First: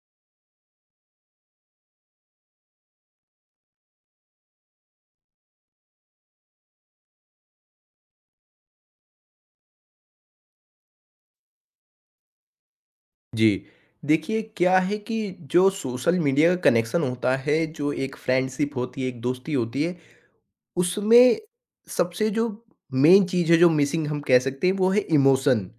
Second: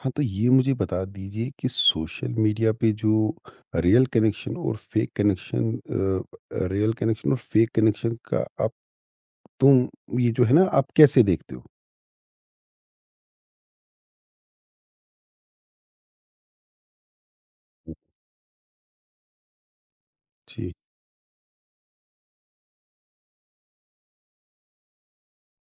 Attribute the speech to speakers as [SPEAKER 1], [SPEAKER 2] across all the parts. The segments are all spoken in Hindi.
[SPEAKER 1] हाँ, तो ये मुझे बता दीजिए कि सोशल मीडिया पे जो रियल कनेक्शन और फेक कनेक्शन का आप तुम ये जो है ना आप कैसे देखते हो?
[SPEAKER 2] जी, देखिए क्या है कि जो सोशल मीडिया का कनेक्शन होता है, जो एक फ्रेंडशिप होती है, एक दोस्ती होती है,
[SPEAKER 1] जी,
[SPEAKER 2] उसमें सबसे जो मेन चीज़ है जो मिसिंग हम कह सकते हैं वो है इमोशन।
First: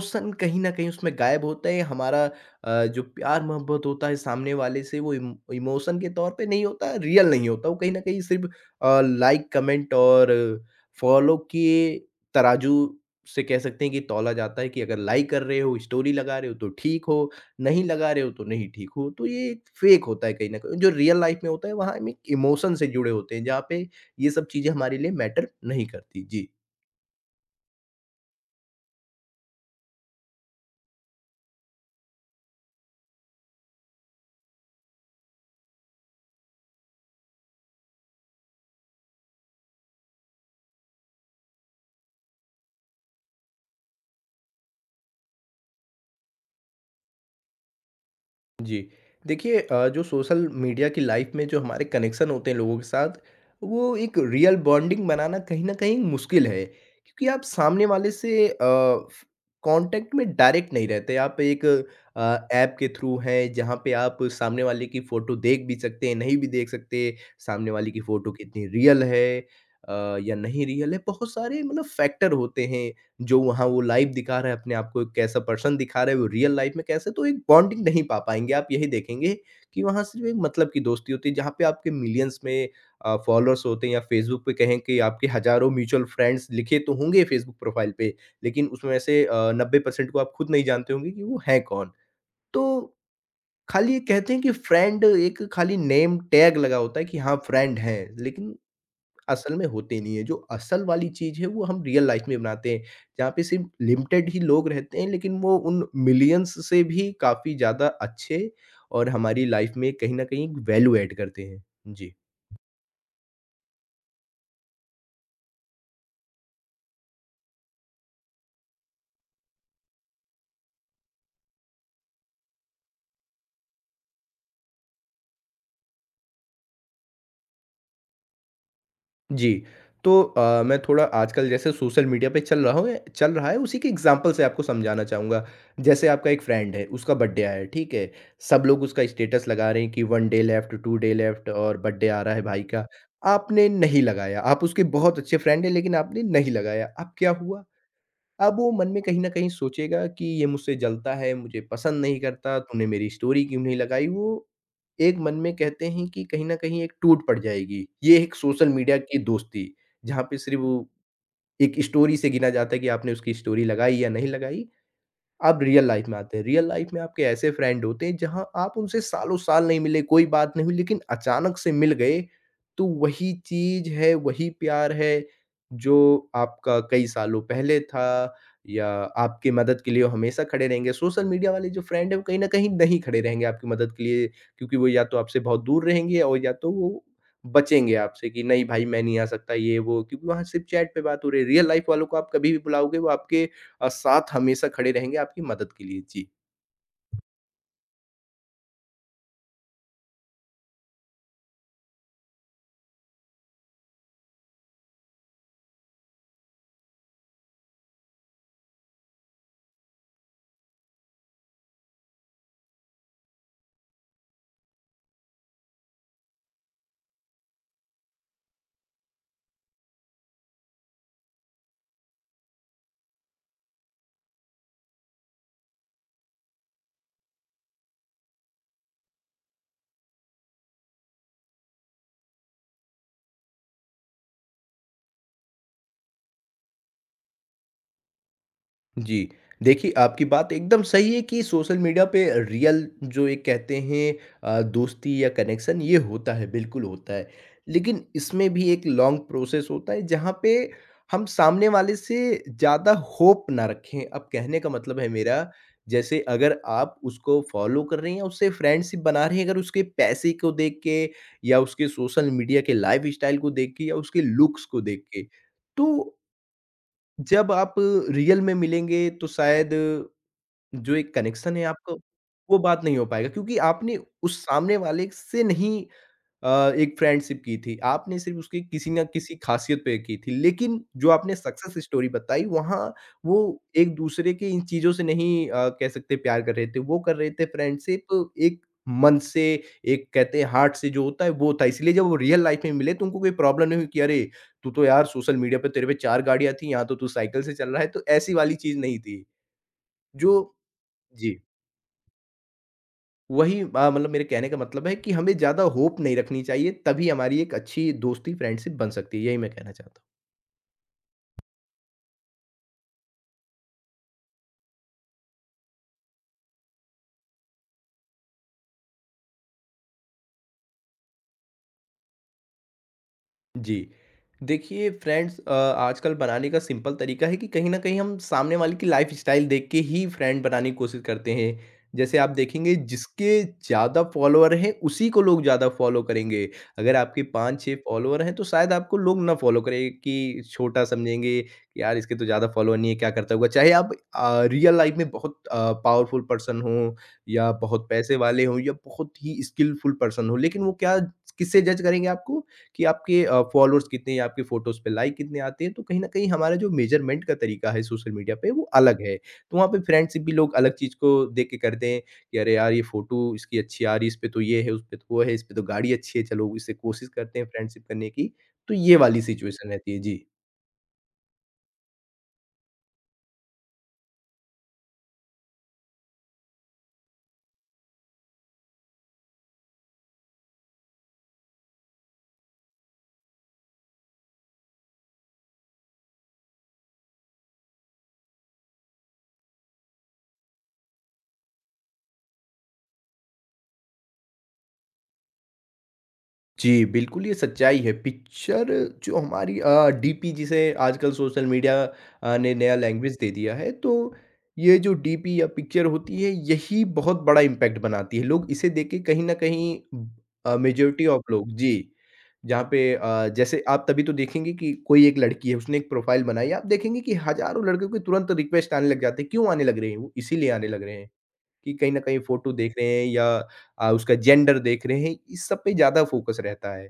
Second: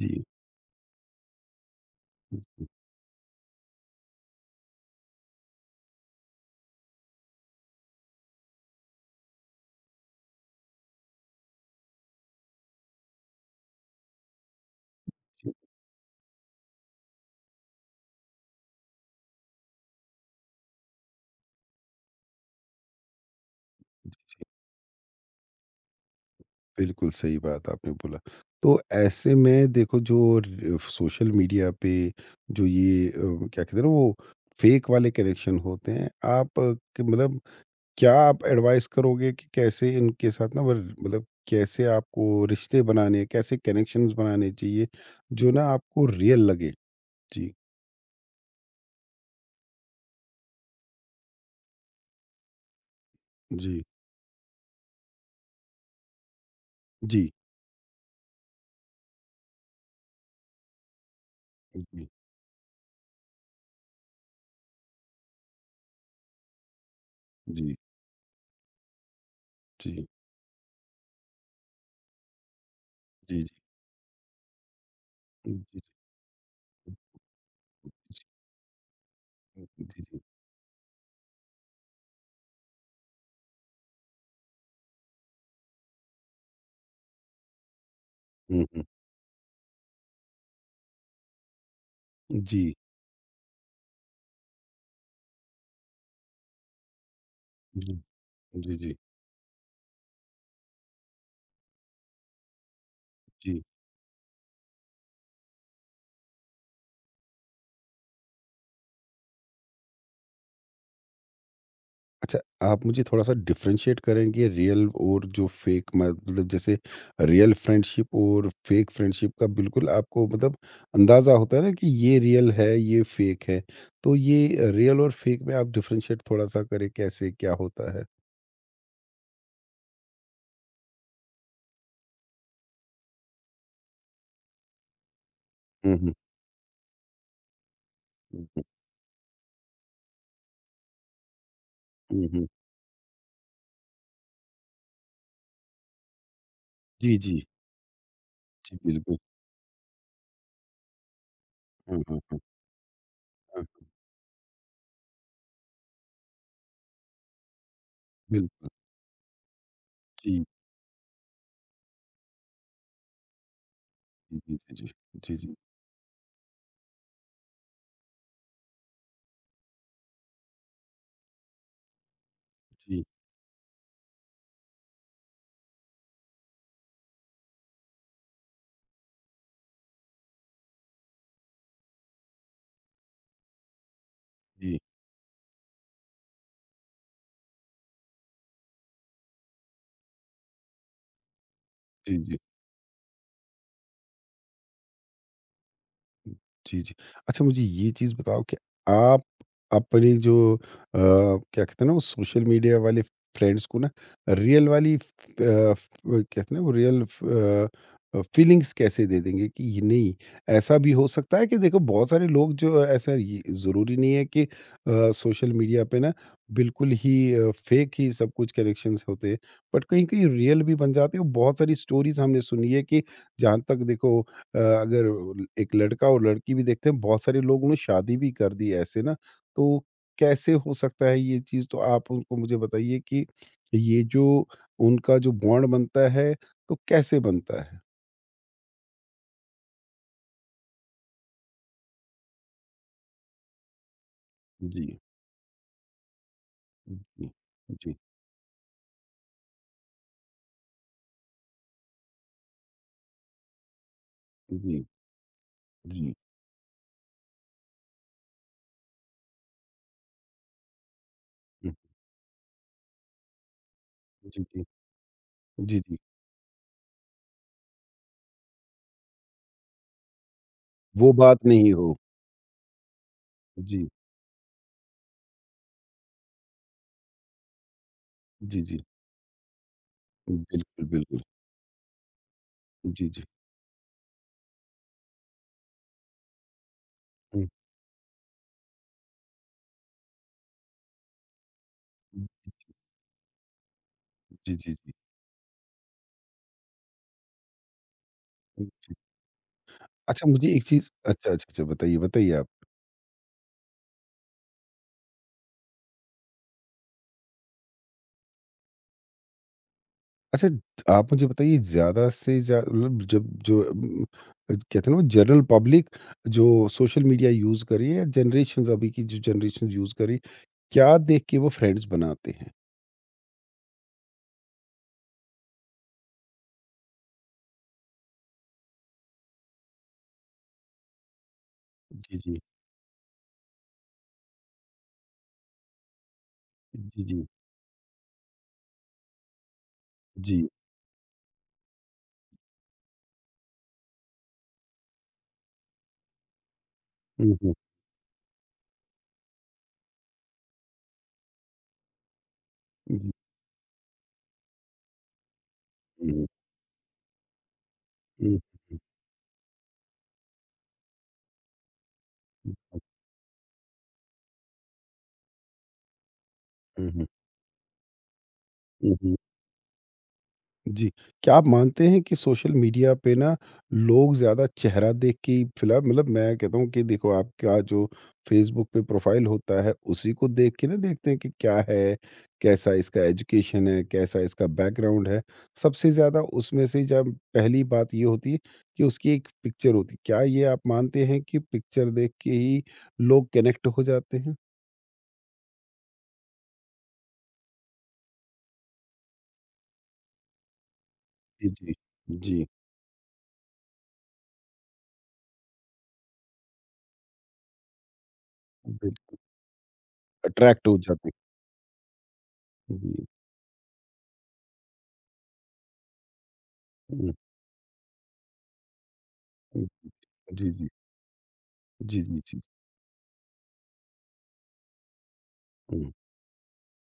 [SPEAKER 1] जी।
[SPEAKER 2] कहीं न कहीं उसमें गायब होता है हमारा। जो प्यार-मोहब्बत होता है सामने वाले से वो इम इमोशन के तौर पे नहीं होता, रियल नहीं होता। वो कहीं न कहीं सिर्फ़ लाइक, कमेंट और फॉलो के तराजू से कह सकते हैं कि तौला जाता है कि अगर लाइक कर रहे हो, स्टोरी लगा रहे हो तो ठीक हो, नहीं लगा रहे हो तो नहीं ठीक हो। तो ये एक फ़ेक होता है कहीं न कहीं। जो रियल लाइफ़ में होता है वहाँ हम एक इमोशन से जुड़े होते हैं जहाँ पे ये सब चीज़ें हमारे लिए मैटर नहीं करती। जी।
[SPEAKER 1] बिल्कुल सही बात आपने बोला। तो ऐसे में देखो जो र सोशल मीडिया पे जो ये क्या कहते हैं ना वो फेक वाले कनेक्शन होते हैं, आप क मतलब क्या आप एडवाइस करोगे कि कैसे इनके साथ ना वर मतलब कैसे आपको रिश्ते बनाने, कैसे कनेक्शंस बनाने चाहिए, जो ना आपको रियल लगे? जी,
[SPEAKER 2] जी। देखिए, जो सोशल मीडिया की लाइफ़ में जो हमारे कनेक्शन होते हैं लोगों के साथ,
[SPEAKER 1] जी,
[SPEAKER 2] वो एक रियल बॉन्डिंग बनाना कहीं न कहीं मुश्किल है। क्योंकि
[SPEAKER 1] जी,
[SPEAKER 2] आप सामने वाले से अ, फ कॉन्टैक्ट में डायरेक्ट नहीं रहते। आप एक
[SPEAKER 1] जी,
[SPEAKER 2] ऐप के थ्रू हैं जहाँ पे आप सामने वाले की फ़ोटो देख भी सकते हैं, नहीं भी देख सकते। सामने
[SPEAKER 1] जी,
[SPEAKER 2] वाले की फ़ोटो कितनी रियल है
[SPEAKER 1] जी, जी,
[SPEAKER 2] या नहीं रियल है, बहुत सारे मतलब फैक्टर होते हैं। जो
[SPEAKER 1] जी,
[SPEAKER 2] वहाँ वो लाइव दिखा रहा है, अपने आप को एक कैसा पर्सन
[SPEAKER 1] जी,
[SPEAKER 2] दिखा रहा है, वो रियल लाइफ में कैसा है, तो एक बॉन्डिंग नहीं पा पाएँगे। आप यही देखेंगे
[SPEAKER 1] जी,
[SPEAKER 2] कि
[SPEAKER 1] जी, जी,
[SPEAKER 2] वहाँ
[SPEAKER 1] जी,
[SPEAKER 2] सिर्फ़ एक मतलब की दोस्ती होती है, जहाँ पे आपके मिलियंस में फॉलोअर्स होते हैं या फ़ेसबुक पे कहें कि आपके हज़ारों म्यूचुअल फ्रेंड्स लिखे तो होंगे फ़ेसबुक प्रोफ़ाइल पे, लेकिन
[SPEAKER 1] हुँ, हुँ।
[SPEAKER 2] उसमें से 90% को आप खुद नहीं जानते होंगे कि वो हैं कौन। तो
[SPEAKER 1] जी,
[SPEAKER 2] खाली ये कहते हैं कि फ्रेंड एक खाली नेम टैग लगा होता है कि हाँ, फ्रेंड
[SPEAKER 1] जी,
[SPEAKER 2] हैं, लेकिन
[SPEAKER 1] जी, जी,
[SPEAKER 2] असल में होते नहीं है। जो असल वाली चीज़ है वो हम रियल लाइफ में बनाते हैं जहाँ पे
[SPEAKER 1] जी।
[SPEAKER 2] सिर्फ लिमिटेड ही लोग रहते हैं लेकिन वो उन मिलियंस से भी काफ़ी ज़्यादा अच्छे और हमारी लाइफ में कहीं ना कहीं वैल्यू ऐड करते हैं। जी।
[SPEAKER 1] अच्छा, आप मुझे थोड़ा-सा डिफरेंशिएट करेंगे रियल और जो फेक मतलब जैसे रियल फ्रेंडशिप और फेक फ्रेंडशिप का बिल्कुल आपको मतलब अंदाज़ा होता है ना कि ये रियल है, ये फेक है। तो ये रियल और फेक में आप डिफरेंशिएट थोड़ा-सा करें कैसे, क्या होता है?
[SPEAKER 2] जी, तो मैं थोड़ा आजकल जैसे सोशल मीडिया पे चल रहा हूँ ए चल रहा है, उसी के एग्ज़ाम्पल से आपको समझाना चाहूँगा।
[SPEAKER 1] हुँ,
[SPEAKER 2] जैसे
[SPEAKER 1] हुँ,
[SPEAKER 2] आपका एक फ्रेंड है, उसका बर्थडे आया है, ठीक है?
[SPEAKER 1] हुँ,
[SPEAKER 2] सब
[SPEAKER 1] हुँ,
[SPEAKER 2] लोग उसका स्टेटस लगा रहे हैं कि 1 डे लेफ्ट, 2 डे लेफ्ट और बर्थडे आ
[SPEAKER 1] हुँ,
[SPEAKER 2] रहा है
[SPEAKER 1] हुँ।
[SPEAKER 2] भाई का। आपने नहीं लगाया, आप उसके बहुत अच्छे फ्रेंड हैं लेकिन आपने नहीं लगाया, अब
[SPEAKER 1] जी,
[SPEAKER 2] क्या
[SPEAKER 1] जी।
[SPEAKER 2] हुआ? अब वो
[SPEAKER 1] जी,
[SPEAKER 2] मन में
[SPEAKER 1] बिल्कुल।
[SPEAKER 2] कहीं न कहीं सोचेगा कि ये मुझसे जलता है, मुझे पसंद
[SPEAKER 1] हाँ,
[SPEAKER 2] नहीं
[SPEAKER 1] हाँ, हाँ,
[SPEAKER 2] करता, तूने मेरी स्टोरी क्यों
[SPEAKER 1] हाँ।
[SPEAKER 2] नहीं लगाई? वो एक मन में कहते हैं कि कहीं न कहीं एक टूट पड़ जाएगी। ये एक
[SPEAKER 1] बिल
[SPEAKER 2] सोशल मीडिया की दोस्ती, जहाँ पे
[SPEAKER 1] जी,
[SPEAKER 2] सिर्फ़ वो एक स्टोरी से गिना जाता है कि आपने उसकी स्टोरी लगाई या नहीं
[SPEAKER 1] जी,
[SPEAKER 2] लगाई।
[SPEAKER 1] जी, जी, जी।
[SPEAKER 2] अब रियल लाइफ में आते हैं। रियल लाइफ में आपके ऐसे फ्रेंड होते हैं जहाँ आप उनसे सालों साल नहीं मिले, कोई बात नहीं हुई लेकिन अचानक से मिल गए, तो
[SPEAKER 1] जी, जी।
[SPEAKER 2] वही चीज़ है, वही प्यार है, जो आपका कई सालों पहले था, या आपकी मदद के लिए वो हमेशा खड़े रहेंगे। सोशल मीडिया वाले जो फ्रेंड हैं वो कहीं न कहीं नहीं खड़े रहेंगे आपकी मदद के लिए, क्योंकि
[SPEAKER 1] जी,
[SPEAKER 2] वो या तो आपसे बहुत दूर रहेंगे और या तो वो बचेंगे आपसे कि नहीं भाई मैं नहीं आ सकता ये वो, क्योंकि वहाँ सिर्फ़ चैट पे बात हो रही है। रियल लाइफ वालों को
[SPEAKER 1] जी,
[SPEAKER 2] आप
[SPEAKER 1] जी।
[SPEAKER 2] कभी भी बुलाओगे वो आपके साथ हमेशा खड़े रहेंगे आपकी मदद के लिए। जी।
[SPEAKER 1] जी, जी। अच्छा मुझे ये चीज़ बताओ कि आप अपने क्या कहते हैं ना वो सोशल मीडिया वाले फ्रेंड्स को ना रियल वाली फ अ, फ वो कहते हैं ना वो रियल फीलिंग्स कैसे दे देंगे कि ये नहीं ऐसा भी हो सकता है कि देखो बहुत सारे लोग जो ऐसा ये ज़रूरी नहीं है कि सोशल मीडिया पे ना बिल्कुल ही फेक ही सब कुछ कनेक्शंस होते हैं। बट कहीं-कहीं रियल भी बन जाते हैं। बहुत सारी स्टोरीज़ हमने सुनी है कि जहाँ तक देखो अगर एक लड़का और लड़की भी देखते हैं बहुत सारे लोगों ने शादी भी कर दी ऐसे ना तो कैसे हो सकता है ये चीज़ तो आप उनको मुझे बताइए कि ये जो उनका जो बॉन्ड बनता है तो कैसे बनता है?
[SPEAKER 2] जी। देखिए, आपकी बात एकदम सही है कि सोशल मीडिया पे रियल जो एक कहते हैं
[SPEAKER 1] जी,
[SPEAKER 2] दोस्ती या कनेक्शन ये होता है, बिल्कुल
[SPEAKER 1] जी,
[SPEAKER 2] होता
[SPEAKER 1] जी,
[SPEAKER 2] है।
[SPEAKER 1] जी,
[SPEAKER 2] लेकिन इसमें भी एक लॉन्ग प्रोसेस होता है जहाँ पे हम सामने वाले से ज़्यादा होप ना रखें। अब कहने का मतलब है मेरा,
[SPEAKER 1] जी,
[SPEAKER 2] जैसे अगर आप उसको फ़ॉलो कर रहे हैं या उससे फ्रेंडशिप बना रहे हैं, अगर उसके पैसे को देख के या
[SPEAKER 1] हुँ,
[SPEAKER 2] उसके सोशल मीडिया के लाइफ़स्टाइल को देख के या उसके
[SPEAKER 1] जी,
[SPEAKER 2] लुक्स
[SPEAKER 1] जी,
[SPEAKER 2] को देख के,
[SPEAKER 1] जी, जी,
[SPEAKER 2] तो जब आप रियल में मिलेंगे तो शायद जो
[SPEAKER 1] वो
[SPEAKER 2] एक
[SPEAKER 1] बात
[SPEAKER 2] कनेक्शन है
[SPEAKER 1] नहीं
[SPEAKER 2] आपका,
[SPEAKER 1] हो।
[SPEAKER 2] वो बात नहीं हो पाएगा, क्योंकि
[SPEAKER 1] जी,
[SPEAKER 2] आपने उस सामने वाले से नहीं एक फ्रेंडशिप की थी, आपने सिर्फ़ उसकी
[SPEAKER 1] जी, जी,
[SPEAKER 2] किसी न किसी ख़ासियत पे की थी, लेकिन
[SPEAKER 1] बिल्कुल,
[SPEAKER 2] जो
[SPEAKER 1] बिल्कुल।
[SPEAKER 2] आपने सक्सेस स्टोरी बताई वहाँ
[SPEAKER 1] जी, जी,
[SPEAKER 2] वो एक-दूसरे के इन चीज़ों से नहीं कह सकते प्यार कर रहे थे, वो कर रहे थे
[SPEAKER 1] हुँ,
[SPEAKER 2] फ्रेंडशिप एक मन से, एक कहते हैं हार्ट से जो होता है वो था, इसलिए जब वो रियल लाइफ़ में मिले तो उनको कोई प्रॉब्लम नहीं हुई कि अरे!
[SPEAKER 1] जी,
[SPEAKER 2] तू
[SPEAKER 1] जी,
[SPEAKER 2] तो
[SPEAKER 1] जी,
[SPEAKER 2] यार सोशल मीडिया पे तेरे पे 4 गाड़ियाँ थी, यहाँ तो तू साइकिल से चल रहा है, तो ऐसी वाली चीज़
[SPEAKER 1] जी।
[SPEAKER 2] नहीं थी,
[SPEAKER 1] अच्छा
[SPEAKER 2] जो
[SPEAKER 1] मुझे एक चीज़ अच्छा,
[SPEAKER 2] जी।
[SPEAKER 1] अच्छा, अच्छा बताइए, बताइए आप?
[SPEAKER 2] वही मतलब मेरे कहने का मतलब है कि हमें ज़्यादा होप नहीं रखनी चाहिए, तभी हमारी एक अच्छी दोस्ती, फ्रेंडशिप बन सकती है। यही मैं कहना चाहता हूँ।
[SPEAKER 1] अच्छा, आप मुझे बताइए ज़्यादा से ज़्या मतलब कहते हैं ना वो जनरल पब्लिक जो सोशल मीडिया यूज़ कर रही है, जनरेशंस अभी की जो जनरेशन यूज़ कर रही है, क्या देख के वो फ्रेंड्स बनाते हैं?
[SPEAKER 2] जी। देखिए फ्रेंड्स आजकल बनाने का सिंपल तरीका है कि कहीं न कहीं हम सामने वाले की लाइफ़स्टाइल देख के ही फ्रेंड बनाने की कोशिश करते हैं।
[SPEAKER 1] जी,
[SPEAKER 2] जैसे आप
[SPEAKER 1] जी।
[SPEAKER 2] देखेंगे जिसके ज़्यादा फॉलोवर हैं उसी को लोग ज़्यादा फॉलो करेंगे। अगर
[SPEAKER 1] जी,
[SPEAKER 2] आपके
[SPEAKER 1] जी।
[SPEAKER 2] 5-6 फॉलोवर हैं तो शायद आपको लोग ना फॉलो करें कि
[SPEAKER 1] जी।
[SPEAKER 2] छोटा समझेंगे कि यार इसके तो ज़्यादा फॉलोवर नहीं है, क्या करता होगा? चाहे आप रियल लाइफ़ में बहुत पावरफुल पर्सन हों
[SPEAKER 1] हुँ,
[SPEAKER 2] या
[SPEAKER 1] हुँ।
[SPEAKER 2] बहुत पैसे वाले हों या बहुत ही स्किलफुल पर्सन हों, लेकिन वो क्या किससे जज करेंगे आपको? कि
[SPEAKER 1] जी,
[SPEAKER 2] आपके फॉलोअर्स कितने हैं, आपके फ़ोटोज़ पे लाइक कितने आते हैं। तो कहीं न
[SPEAKER 1] हुँ, हुँ।
[SPEAKER 2] कहीं हमारा जो मेज़रमेंट का तरीका है सोशल
[SPEAKER 1] हुँ,
[SPEAKER 2] मीडिया
[SPEAKER 1] हुँ,
[SPEAKER 2] पे वो
[SPEAKER 1] हुँ।
[SPEAKER 2] अलग है। तो वहाँ पे फ्रेंडशिप भी लोग अलग चीज़ को देख के करते हैं कि अरे यार! ये फ़ोटो इसकी अच्छी आ रही है, इस पे तो ये है, उस पे तो वो है, इस पे तो गाड़ी अच्छी है, चलो इससे
[SPEAKER 1] हुँ, हुँ।
[SPEAKER 2] कोशिश करते हैं फ्रेंडशिप करने की। तो ये
[SPEAKER 1] हुँ, हुँ।
[SPEAKER 2] वाली सिचुएशन रहती है। जी।
[SPEAKER 1] जी। क्या आप मानते हैं कि सोशल मीडिया पे ना लोग ज़्यादा चेहरा देख के ही फ़िलहाल मतलब मैं कहता हूँ कि देखो आपका जो फ़ेसबुक पे प्रोफ़ाइल होता है, उसी को देख के ना देखते हैं कि क्या है, कैसा इसका एजुकेशन है, कैसा इसका बैकग्राउंड है। सबसे ज़्यादा उसमें से जब पहली बात ये होती है कि उसकी एक पिक्चर होती है। क्या ये आप मानते हैं कि पिक्चर देख के ही लोग कनेक्ट हो जाते हैं?
[SPEAKER 2] जी, बिल्कुल ये सच्चाई है। पिक्चर जो हमारी डीपी जिसे आजकल सोशल
[SPEAKER 1] जी,
[SPEAKER 2] मीडिया
[SPEAKER 1] जी। जी,
[SPEAKER 2] ने नया लैंग्वेज दे दिया है, तो ये जो डीपी या पिक्चर होती है, यही बहुत बड़ा इम्पैक्ट बनाती है। लोग इसे देख के
[SPEAKER 1] बिल्क
[SPEAKER 2] कहीं न कहीं
[SPEAKER 1] अट्रैक्ट हो
[SPEAKER 2] मेजॉरिटी
[SPEAKER 1] जाते हैं।
[SPEAKER 2] ऑफ लोग। जी, जहाँ पे
[SPEAKER 1] जी।
[SPEAKER 2] जैसे आप तभी तो देखेंगे कि कोई एक लड़की है, उसने एक प्रोफ़ाइल बनाई, आप देखेंगे
[SPEAKER 1] हुँ,
[SPEAKER 2] कि हज़ारों लड़कियों के तुरंत रिक्वेस्ट आने लग जाते हैं। क्यों आने
[SPEAKER 1] हुँ।
[SPEAKER 2] लग रहे हैं वो? इसीलिए
[SPEAKER 1] जी,
[SPEAKER 2] आने
[SPEAKER 1] जी।
[SPEAKER 2] लग रहे हैं। कि कहीं न
[SPEAKER 1] जी,
[SPEAKER 2] कहीं
[SPEAKER 1] जी, जी।
[SPEAKER 2] फ़ोटो देख रहे हैं या उसका जेंडर देख रहे हैं, इस सब पे
[SPEAKER 1] हुँ,
[SPEAKER 2] ज़्यादा फ़ोकस रहता है।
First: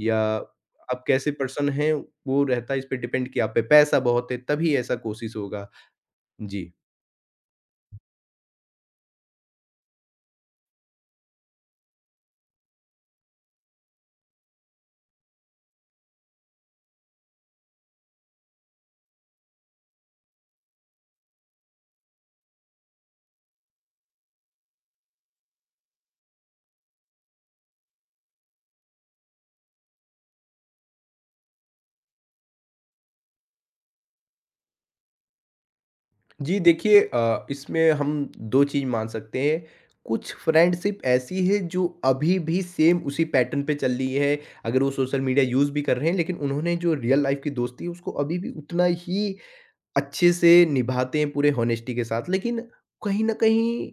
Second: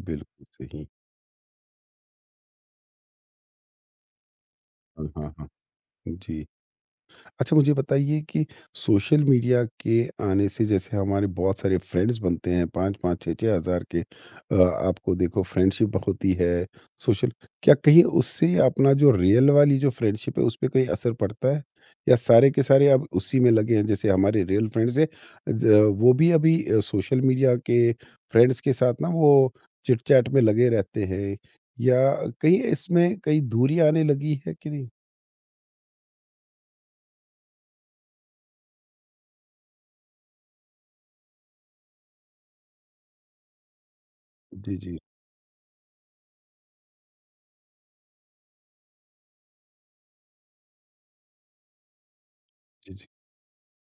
[SPEAKER 2] या
[SPEAKER 1] सही।
[SPEAKER 2] आप कैसे पर्सन हैं, वो रहता है इस पे डिपेंड कि आप पे पैसा बहुत है, तभी ऐसा
[SPEAKER 1] हाँ, हाँ,
[SPEAKER 2] कोशिश
[SPEAKER 1] हाँ।
[SPEAKER 2] होगा।
[SPEAKER 1] जी।
[SPEAKER 2] जी।
[SPEAKER 1] अच्छा मुझे बताइए कि सोशल मीडिया के आने से जैसे हमारे बहुत सारे फ्रेंड्स बनते हैं 5-5 6-6 हज़ार के आपको देखो फ्रेंडशिप होती है सोशल क्या कहीं उससे अपना जो रियल वाली जो फ्रेंडशिप है उस पे कोई असर पड़ता है? या सारे के सारे अब उसी में लगे हैं जैसे हमारे रियल फ्रेंड्स हैं ज वो भी अभी सोशल मीडिया के फ्रेंड्स के साथ ना वो चिट-चैट में लगे रहते हैं या कहीं इसमें कहीं दूरी आने लगी है कि नहीं?
[SPEAKER 2] जी, देखिए इसमें हम 2 चीज़ मान सकते हैं। कुछ फ्रेंडशिप ऐसी है जो अभी भी सेम उसी पैटर्न पे चल रही है,
[SPEAKER 1] जी,
[SPEAKER 2] अगर वो
[SPEAKER 1] जी।
[SPEAKER 2] सोशल मीडिया यूज़ भी कर रहे हैं, लेकिन उन्होंने जो रियल लाइफ़ की दोस्ती है, उसको अभी भी उतना ही अच्छे से निभाते हैं पूरे हॉनेस्टी के साथ। लेकिन
[SPEAKER 1] जी, जी।
[SPEAKER 2] कहीं न कहीं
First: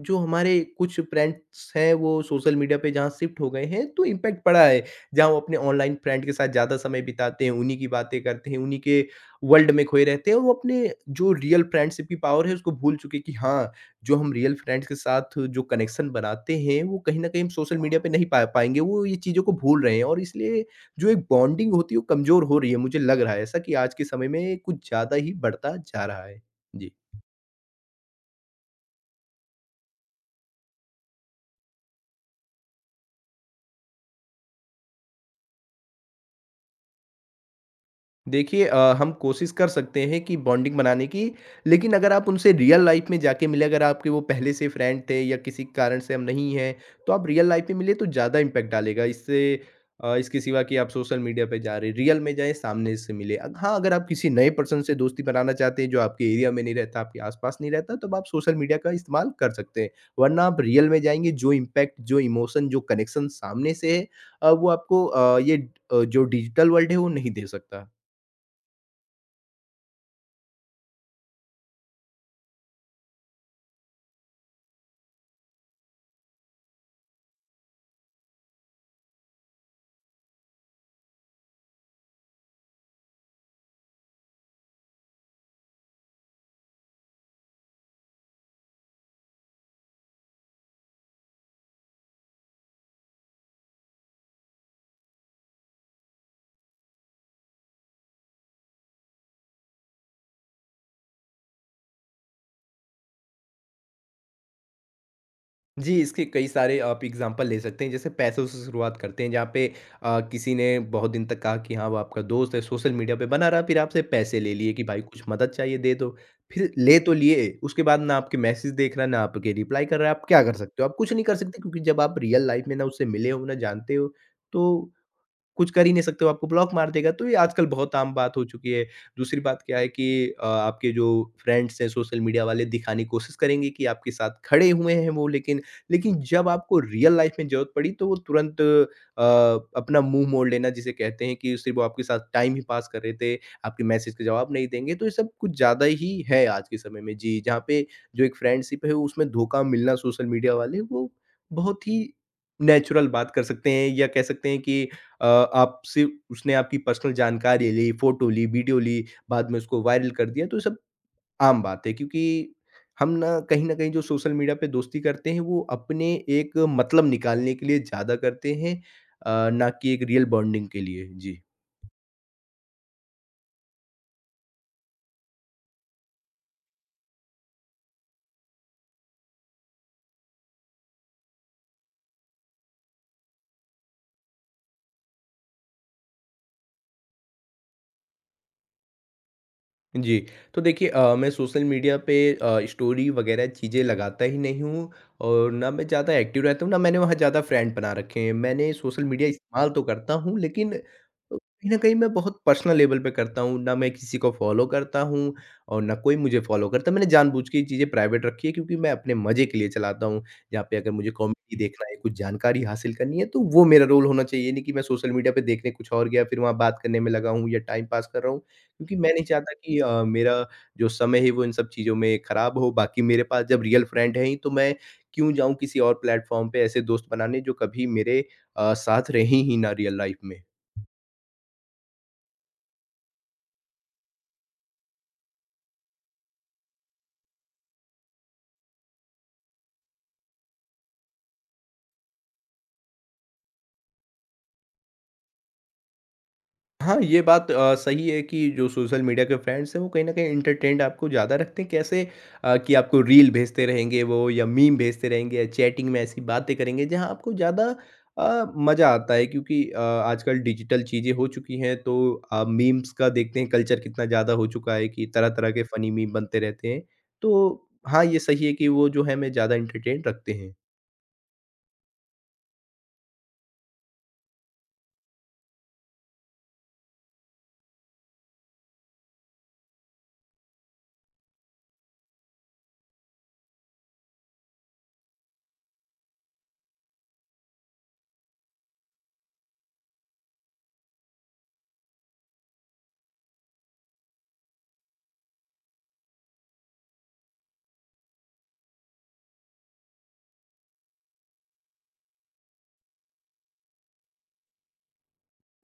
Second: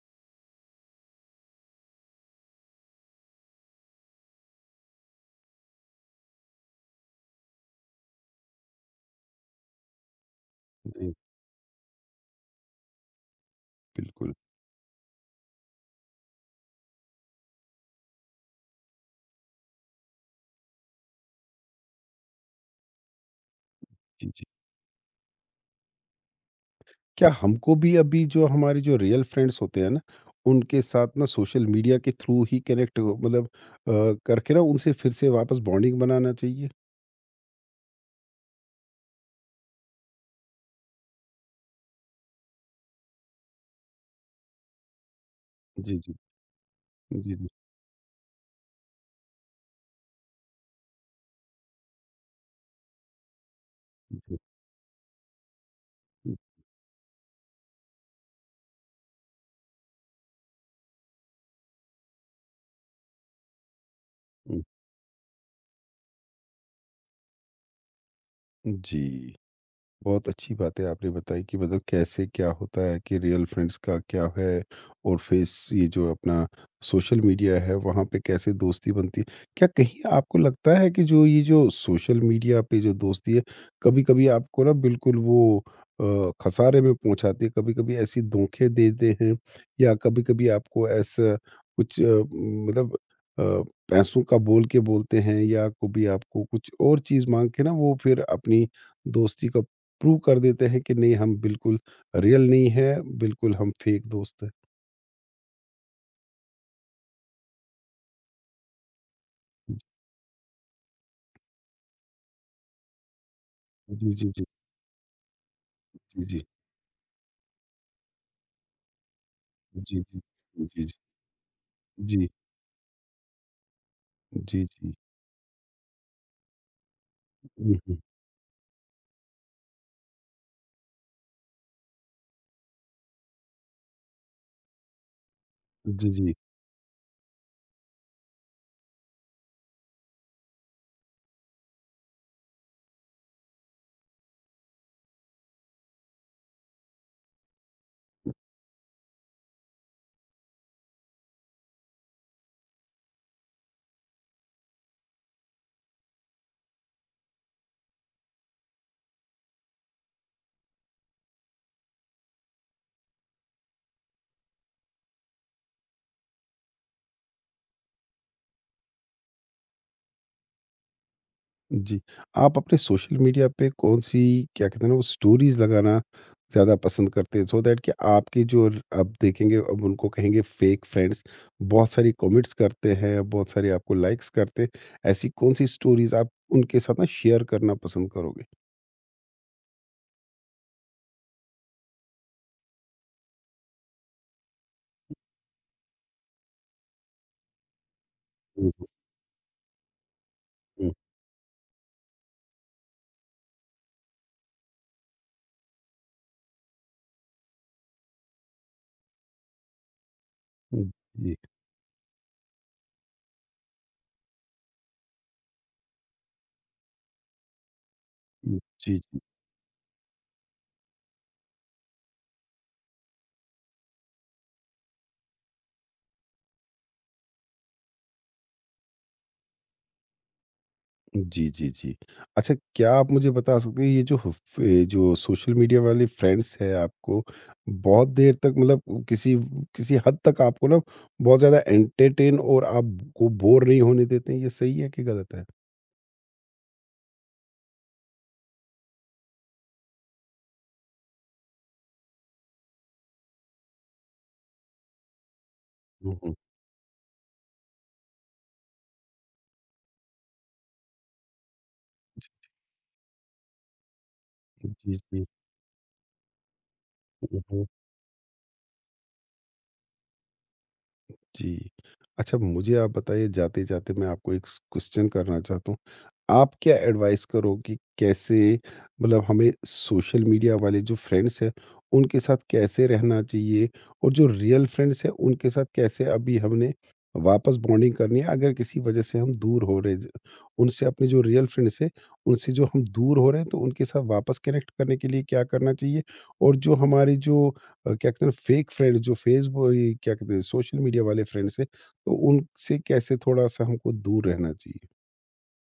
[SPEAKER 2] जो हमारे कुछ फ्रेंड्स हैं वो सोशल मीडिया पे जहाँ शिफ्ट हो गए हैं तो इम्पैक्ट पड़ा है। जहाँ वो अपने ऑनलाइन फ्रेंड के साथ ज़्यादा समय बिताते हैं, उन्हीं की बातें करते हैं, उन्हीं के वर्ल्ड में खोए रहते हैं और वो अपने
[SPEAKER 1] जी,
[SPEAKER 2] जो रियल फ्रेंडशिप की पावर है उसको भूल चुके हैं कि हाँ, जो हम
[SPEAKER 1] बिल्कुल।
[SPEAKER 2] रियल फ्रेंड्स के साथ जो कनेक्शन बनाते हैं वो कहीं न कहीं हम सोशल मीडिया पे नहीं पा पाएँगे। वो ये चीज़ों को भूल रहे हैं और इसलिए जो एक बॉन्डिंग होती है वो कमज़ोर हो रही है, मुझे लग रहा है ऐसा कि आज के समय
[SPEAKER 1] जी, जी।
[SPEAKER 2] में कुछ ज़्यादा ही बढ़ता जा रहा है। जी।
[SPEAKER 1] क्या हमको भी अभी जो हमारे जो रियल फ्रेंड्स होते हैं ना, उनके साथ ना सोशल मीडिया के थ्रू ही कनेक्ट मतलब करके ना उनसे फिर से वापस बॉन्डिंग बनाना चाहिए?
[SPEAKER 2] देखिए हम कोशिश कर सकते हैं कि बॉन्डिंग बनाने की, लेकिन अगर आप उनसे रियल लाइफ में जाके मिले, अगर आपके वो पहले से फ्रेंड थे या किसी
[SPEAKER 1] जी,
[SPEAKER 2] कारण से
[SPEAKER 1] जी।
[SPEAKER 2] हम नहीं हैं, तो आप
[SPEAKER 1] जी,
[SPEAKER 2] रियल
[SPEAKER 1] जी।
[SPEAKER 2] लाइफ में मिले तो ज़्यादा इम्पैक्ट डालेगा इससे, इसके सिवा कि आप सोशल मीडिया पे जा रहे, रियल में जाएं सामने से मिले। हाँ, अगर आप किसी नए पर्सन से दोस्ती बनाना चाहते हैं जो आपके
[SPEAKER 1] जी,
[SPEAKER 2] एरिया में नहीं रहता, आपके आसपास नहीं रहता, तब आप सोशल मीडिया का इस्तेमाल कर सकते हैं, वरना आप रियल में जाएंगे, जो इम्पैक्ट जो इमोशन जो कनेक्शन सामने से है
[SPEAKER 1] हुँ,
[SPEAKER 2] वो आपको ये जो डिजिटल वर्ल्ड है वो नहीं दे सकता।
[SPEAKER 1] हुँ, जी। बहुत अच्छी बातें आपने बताई कि मतलब कैसे क्या होता है कि रियल फ्रेंड्स का क्या है और फेस ये जो अपना सोशल मीडिया है वहाँ पे कैसे दोस्ती बनती है। क्या कहीं आपको लगता है कि जो ये जो सोशल मीडिया पे जो दोस्ती है कभी कभी आपको ना बिल्कुल वो खसारे में पहुँचाती है कभी कभी ऐसी धोखे देते हैं या कभी कभी आपको ऐसा कुछ मतलब अ, पैसों का बोल के बोलते हैं या कभी आपको कुछ और चीज़ मांग के ना वो फिर अपनी दोस्ती का प्रूव कर देते हैं कि नहीं हम बिल्कुल रियल नहीं है, बिल्कुल हम फेक दोस्त हैं।
[SPEAKER 2] जी, इसके कई सारे आप एग्ज़ाम्पल ले सकते हैं। जैसे पैसों से शुरुआत करते हैं, जहाँ पे किसी ने बहुत दिन तक कहा कि हाँ, वो आपका दोस्त है, सोशल मीडिया पे बना रहा, फिर आपसे
[SPEAKER 1] जी, जी,
[SPEAKER 2] पैसे
[SPEAKER 1] जी,
[SPEAKER 2] ले लिए कि भाई कुछ मदद चाहिए दे दो।
[SPEAKER 1] जी, जी,
[SPEAKER 2] फिर ले तो लिए, उसके बाद ना आपके मैसेज देख रहा है, ना आपके रिप्लाई कर
[SPEAKER 1] जी,
[SPEAKER 2] रहा है।
[SPEAKER 1] जी,
[SPEAKER 2] आप क्या कर सकते
[SPEAKER 1] जी,
[SPEAKER 2] हो? आप कुछ नहीं कर सकते क्योंकि जब आप
[SPEAKER 1] जी,
[SPEAKER 2] रियल लाइफ़ में ना उससे मिले हो, ना जानते हो,
[SPEAKER 1] जी,
[SPEAKER 2] तो
[SPEAKER 1] जी,
[SPEAKER 2] कुछ कर ही नहीं सकते हो, आपको ब्लॉक मार देगा, तो ये आजकल
[SPEAKER 1] हुँ,
[SPEAKER 2] बहुत
[SPEAKER 1] हुँ।
[SPEAKER 2] आम बात हो चुकी है। दूसरी बात क्या है कि आपके जो फ्रेंड्स हैं, सोशल मीडिया वाले दिखाने की कोशिश करेंगे कि आपके साथ खड़े हुए हैं वो लेकिन
[SPEAKER 1] जी,
[SPEAKER 2] लेकिन
[SPEAKER 1] जी,
[SPEAKER 2] जब आपको रियल लाइफ़ में ज़रूरत पड़ी तो वो तुरंत अपना मुँह मोड़ लेना जिसे कहते हैं कि सिर्फ़ वो आपके साथ टाइम ही पास कर रहे थे, आपके मैसेज के जवाब नहीं देंगे, तो ये सब कुछ ज़्यादा ही है आज के समय में। जी, जहाँ पे जो एक फ्रेंडशिप है उसमें धोखा मिलना सोशल मीडिया वाले वो बहुत ही नेचुरल बात कर सकते हैं या कह सकते हैं कि अ, आपसे उसने आपकी पर्सनल जानकारी ली, फ़ोटो ली, वीडियो ली, बाद में उसको वायरल कर दिया, तो ये सब आम बात है क्योंकि हम ना कहीं न कहीं जो सोशल मीडिया पे दोस्ती करते हैं, वो अपने एक मतलब निकालने के लिए ज़्यादा करते हैं ना कि एक रियल बॉन्डिंग के लिए। जी।
[SPEAKER 1] जी। आप अपने सोशल मीडिया पे कौन-सी क्या कहते हैं ना वो स्टोरीज़ लगाना ज़्यादा पसंद करते हैं सो दैट कि आपके जो आप देखेंगे अब उनको कहेंगे फेक फ्रेंड्स बहुत सारी कमेंट्स करते हैं, बहुत सारे आपको लाइक्स करते हैं। ऐसी कौन-सी स्टोरीज़ आप उनके साथ ना शेयर करना पसंद करोगे?
[SPEAKER 2] जी, तो देखिए मैं सोशल मीडिया पे स्टोरी वगैरह चीज़ें लगाता ही नहीं हूँ और ना मैं ज़्यादा एक्टिव रहता हूँ, ना मैंने वहाँ ज़्यादा फ्रेंड बना रखे हैं।
[SPEAKER 1] हुँ,
[SPEAKER 2] मैंने
[SPEAKER 1] हुँ,
[SPEAKER 2] सोशल मीडिया इस्तेमाल तो करता हूँ लेकिन
[SPEAKER 1] हुँ,
[SPEAKER 2] कहीं न कहीं मैं बहुत पर्सनल लेवल पे करता हूँ, ना मैं किसी को फॉलो करता हूँ और ना कोई मुझे फॉलो करता है। मैंने जानबूझ के ये चीज़ें प्राइवेट रखी है क्योंकि मैं अपने मज़े के लिए चलाता हूँ। यहाँ पे अगर
[SPEAKER 1] हुँ,
[SPEAKER 2] मुझे
[SPEAKER 1] जी।
[SPEAKER 2] कॉमेडी देखना है, कुछ जानकारी हासिल करनी है तो वो मेरा रोल होना चाहिए, ये नहीं कि मैं सोशल मीडिया पे देखने कुछ और गया, फिर वहाँ बात करने में लगा हूँ या टाइम पास कर रहा हूँ। क्योंकि
[SPEAKER 1] जी,
[SPEAKER 2] मैं
[SPEAKER 1] जी।
[SPEAKER 2] नहीं चाहता कि मेरा जो समय है वो इन सब चीज़ों में खराब हो। बाकी मेरे पास जब रियल फ्रेंड हैं ही तो मैं क्यों जाऊँ किसी और प्लेटफ़ॉर्म पे ऐसे दोस्त बनाने जो कभी मेरे साथ रहे ही ना रियल लाइफ़ में।
[SPEAKER 1] जी, जी, जी। अच्छा क्या आप मुझे बता सकते हैं ये जो फ ये जो सोशल मीडिया वाले फ्रेंड्स हैं आपको बहुत देर तक मतलब किसी किसी हद तक आपको ना बहुत ज़्यादा एंटरटेन और आपको बोर नहीं होने देते हैं, ये सही है कि गलत है?
[SPEAKER 2] हाँ, ये बात सही है कि जो सोशल मीडिया के फ्रेंड्स हैं वो कहीं न कहीं एंटरटेन्ड आपको ज़्यादा रखते हैं। कैसे कि आपको रील भेजते रहेंगे वो या मीम भेजते रहेंगे या चैटिंग में
[SPEAKER 1] हुँ,
[SPEAKER 2] ऐसी
[SPEAKER 1] हुँ।
[SPEAKER 2] बातें करेंगे जहाँ आपको ज़्यादा मज़ा आता है क्योंकि आजकल डिजिटल चीज़ें हो चुकी हैं तो मीम्स का देखते हैं कल्चर कितना ज़्यादा हो चुका है
[SPEAKER 1] जी,
[SPEAKER 2] कि
[SPEAKER 1] जी।
[SPEAKER 2] तरह-तरह के फ़नी मीम बनते रहते हैं।
[SPEAKER 1] हुँ, हुँ।
[SPEAKER 2] तो हाँ, ये सही है कि वो जो है हमें ज़्यादा एंटरटेन्ड रखते हैं।
[SPEAKER 1] जी। अच्छा मुझे आप बताइए जाते-जाते मैं आपको एक स क्वेश्चन करना चाहता हूँ। आप क्या एडवाइस करोगे कैसे मतलब हमें सोशल मीडिया वाले जो फ्रेंड्स हैं, उनके साथ कैसे रहना चाहिए? और जो रियल फ्रेंड्स हैं, उनके साथ कैसे अभी हमने वापस बॉन्डिंग करनी है? अगर किसी वजह से हम दूर हो रहे ज उनसे अपने जो रियल फ्रेंड्स हैं, उनसे जो हम दूर हो रहे हैं, तो उनके साथ वापस कनेक्ट करने के लिए क्या करना चाहिए? और जो हमारी जो क्या कहते हैं ना फेक फ्रेंड्स जो फेसबुक ये क्या कहते हैं सोशल मीडिया वाले फ्रेंड्स हैं तो उनसे कैसे थोड़ा सा हमको दूर रहना चाहिए?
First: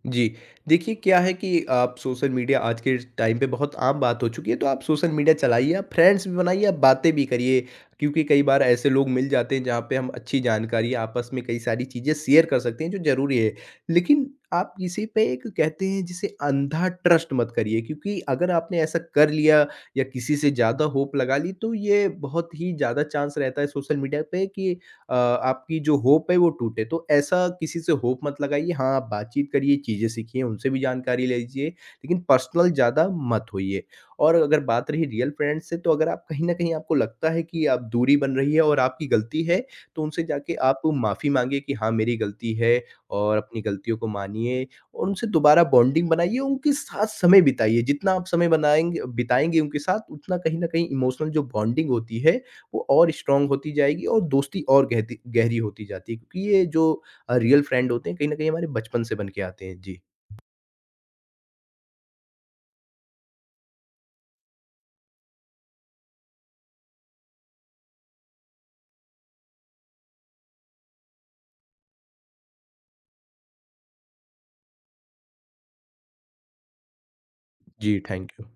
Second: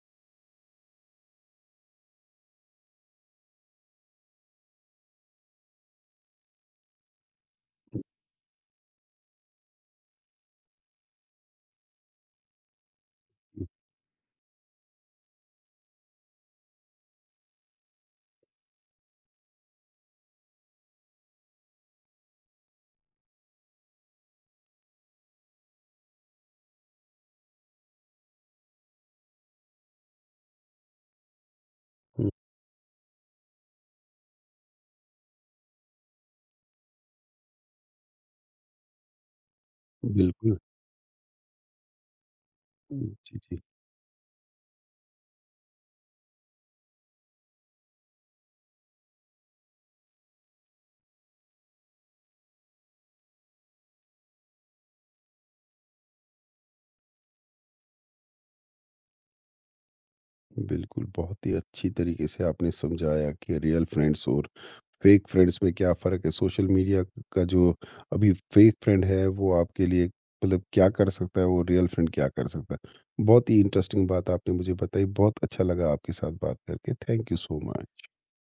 [SPEAKER 2] जी, देखिए क्या है कि आप सोशल मीडिया आज के टाइम पे बहुत आम बात हो चुकी है, तो आप सोशल मीडिया चलाइए, आप फ्रेंड्स भी बनाइए, आप बातें भी करिए।
[SPEAKER 1] हुँ,
[SPEAKER 2] क्योंकि कई बार ऐसे लोग मिल जाते हैं जहाँ पे हम अच्छी जानकारी आपस में कई सारी चीज़ें शेयर कर सकते हैं जो ज़रूरी है। लेकिन आप किसी पे एक कहते हैं जिसे अंधा ट्रस्ट मत करिए क्योंकि अगर आपने ऐसा कर लिया या किसी से ज़्यादा होप लगा ली तो ये बहुत ही ज़्यादा चांस रहता है सोशल मीडिया पे कि अ, आपकी जो होप है वो टूटे। तो ऐसा किसी से होप मत लगाइए, हाँ, आप बातचीत करिए, चीज़ें सीखिए, उनसे भी जानकारी ले लीजिए, लेकिन
[SPEAKER 1] हुँ,
[SPEAKER 2] पर्सनल ज़्यादा मत होइए। और अगर बात रही रियल फ्रेंड्स से, तो अगर आप कहीं न कहीं आपको लगता है कि आप दूरी बन रही है और आपकी गलती है, तो उनसे जाके
[SPEAKER 1] बिल्कुल।
[SPEAKER 2] आप माफ़ी माँगिए कि हाँ, मेरी गलती है
[SPEAKER 1] जी,
[SPEAKER 2] और अपनी
[SPEAKER 1] जी।
[SPEAKER 2] गलतियों को मानिए और उनसे दोबारा बॉन्डिंग बनाइए, उनके साथ समय बिताइए। जितना आप समय बनाएँगे बिताएँगे उनके साथ, उतना कहीं न कहीं इमोशनल जो बॉन्डिंग होती है, वो और स्ट्रॉन्ग होती जाएगी और दोस्ती और गहती गहरी होती जाती है क्योंकि ये जो रियल फ्रेंड होते हैं कहीं न कहीं हमारे बचपन से बन के आते हैं। जी।
[SPEAKER 1] बिल्कुल, बहुत ही अच्छी तरीके से आपने समझाया कि रियल फ्रेंड्स और फेक फ्रेंड्स में क्या फ़र्क है। सोशल मीडिया का जो अभी फेक फ्रेंड है वो आपके लिए मतलब क्या कर सकता है और रियल फ्रेंड क्या कर सकता है। बहुत ही इंटरेस्टिंग बात आपने मुझे बताई। बहुत अच्छा लगा आपके साथ बात करके। थैंक यू सो
[SPEAKER 2] जी,
[SPEAKER 1] मच।
[SPEAKER 2] Thank you.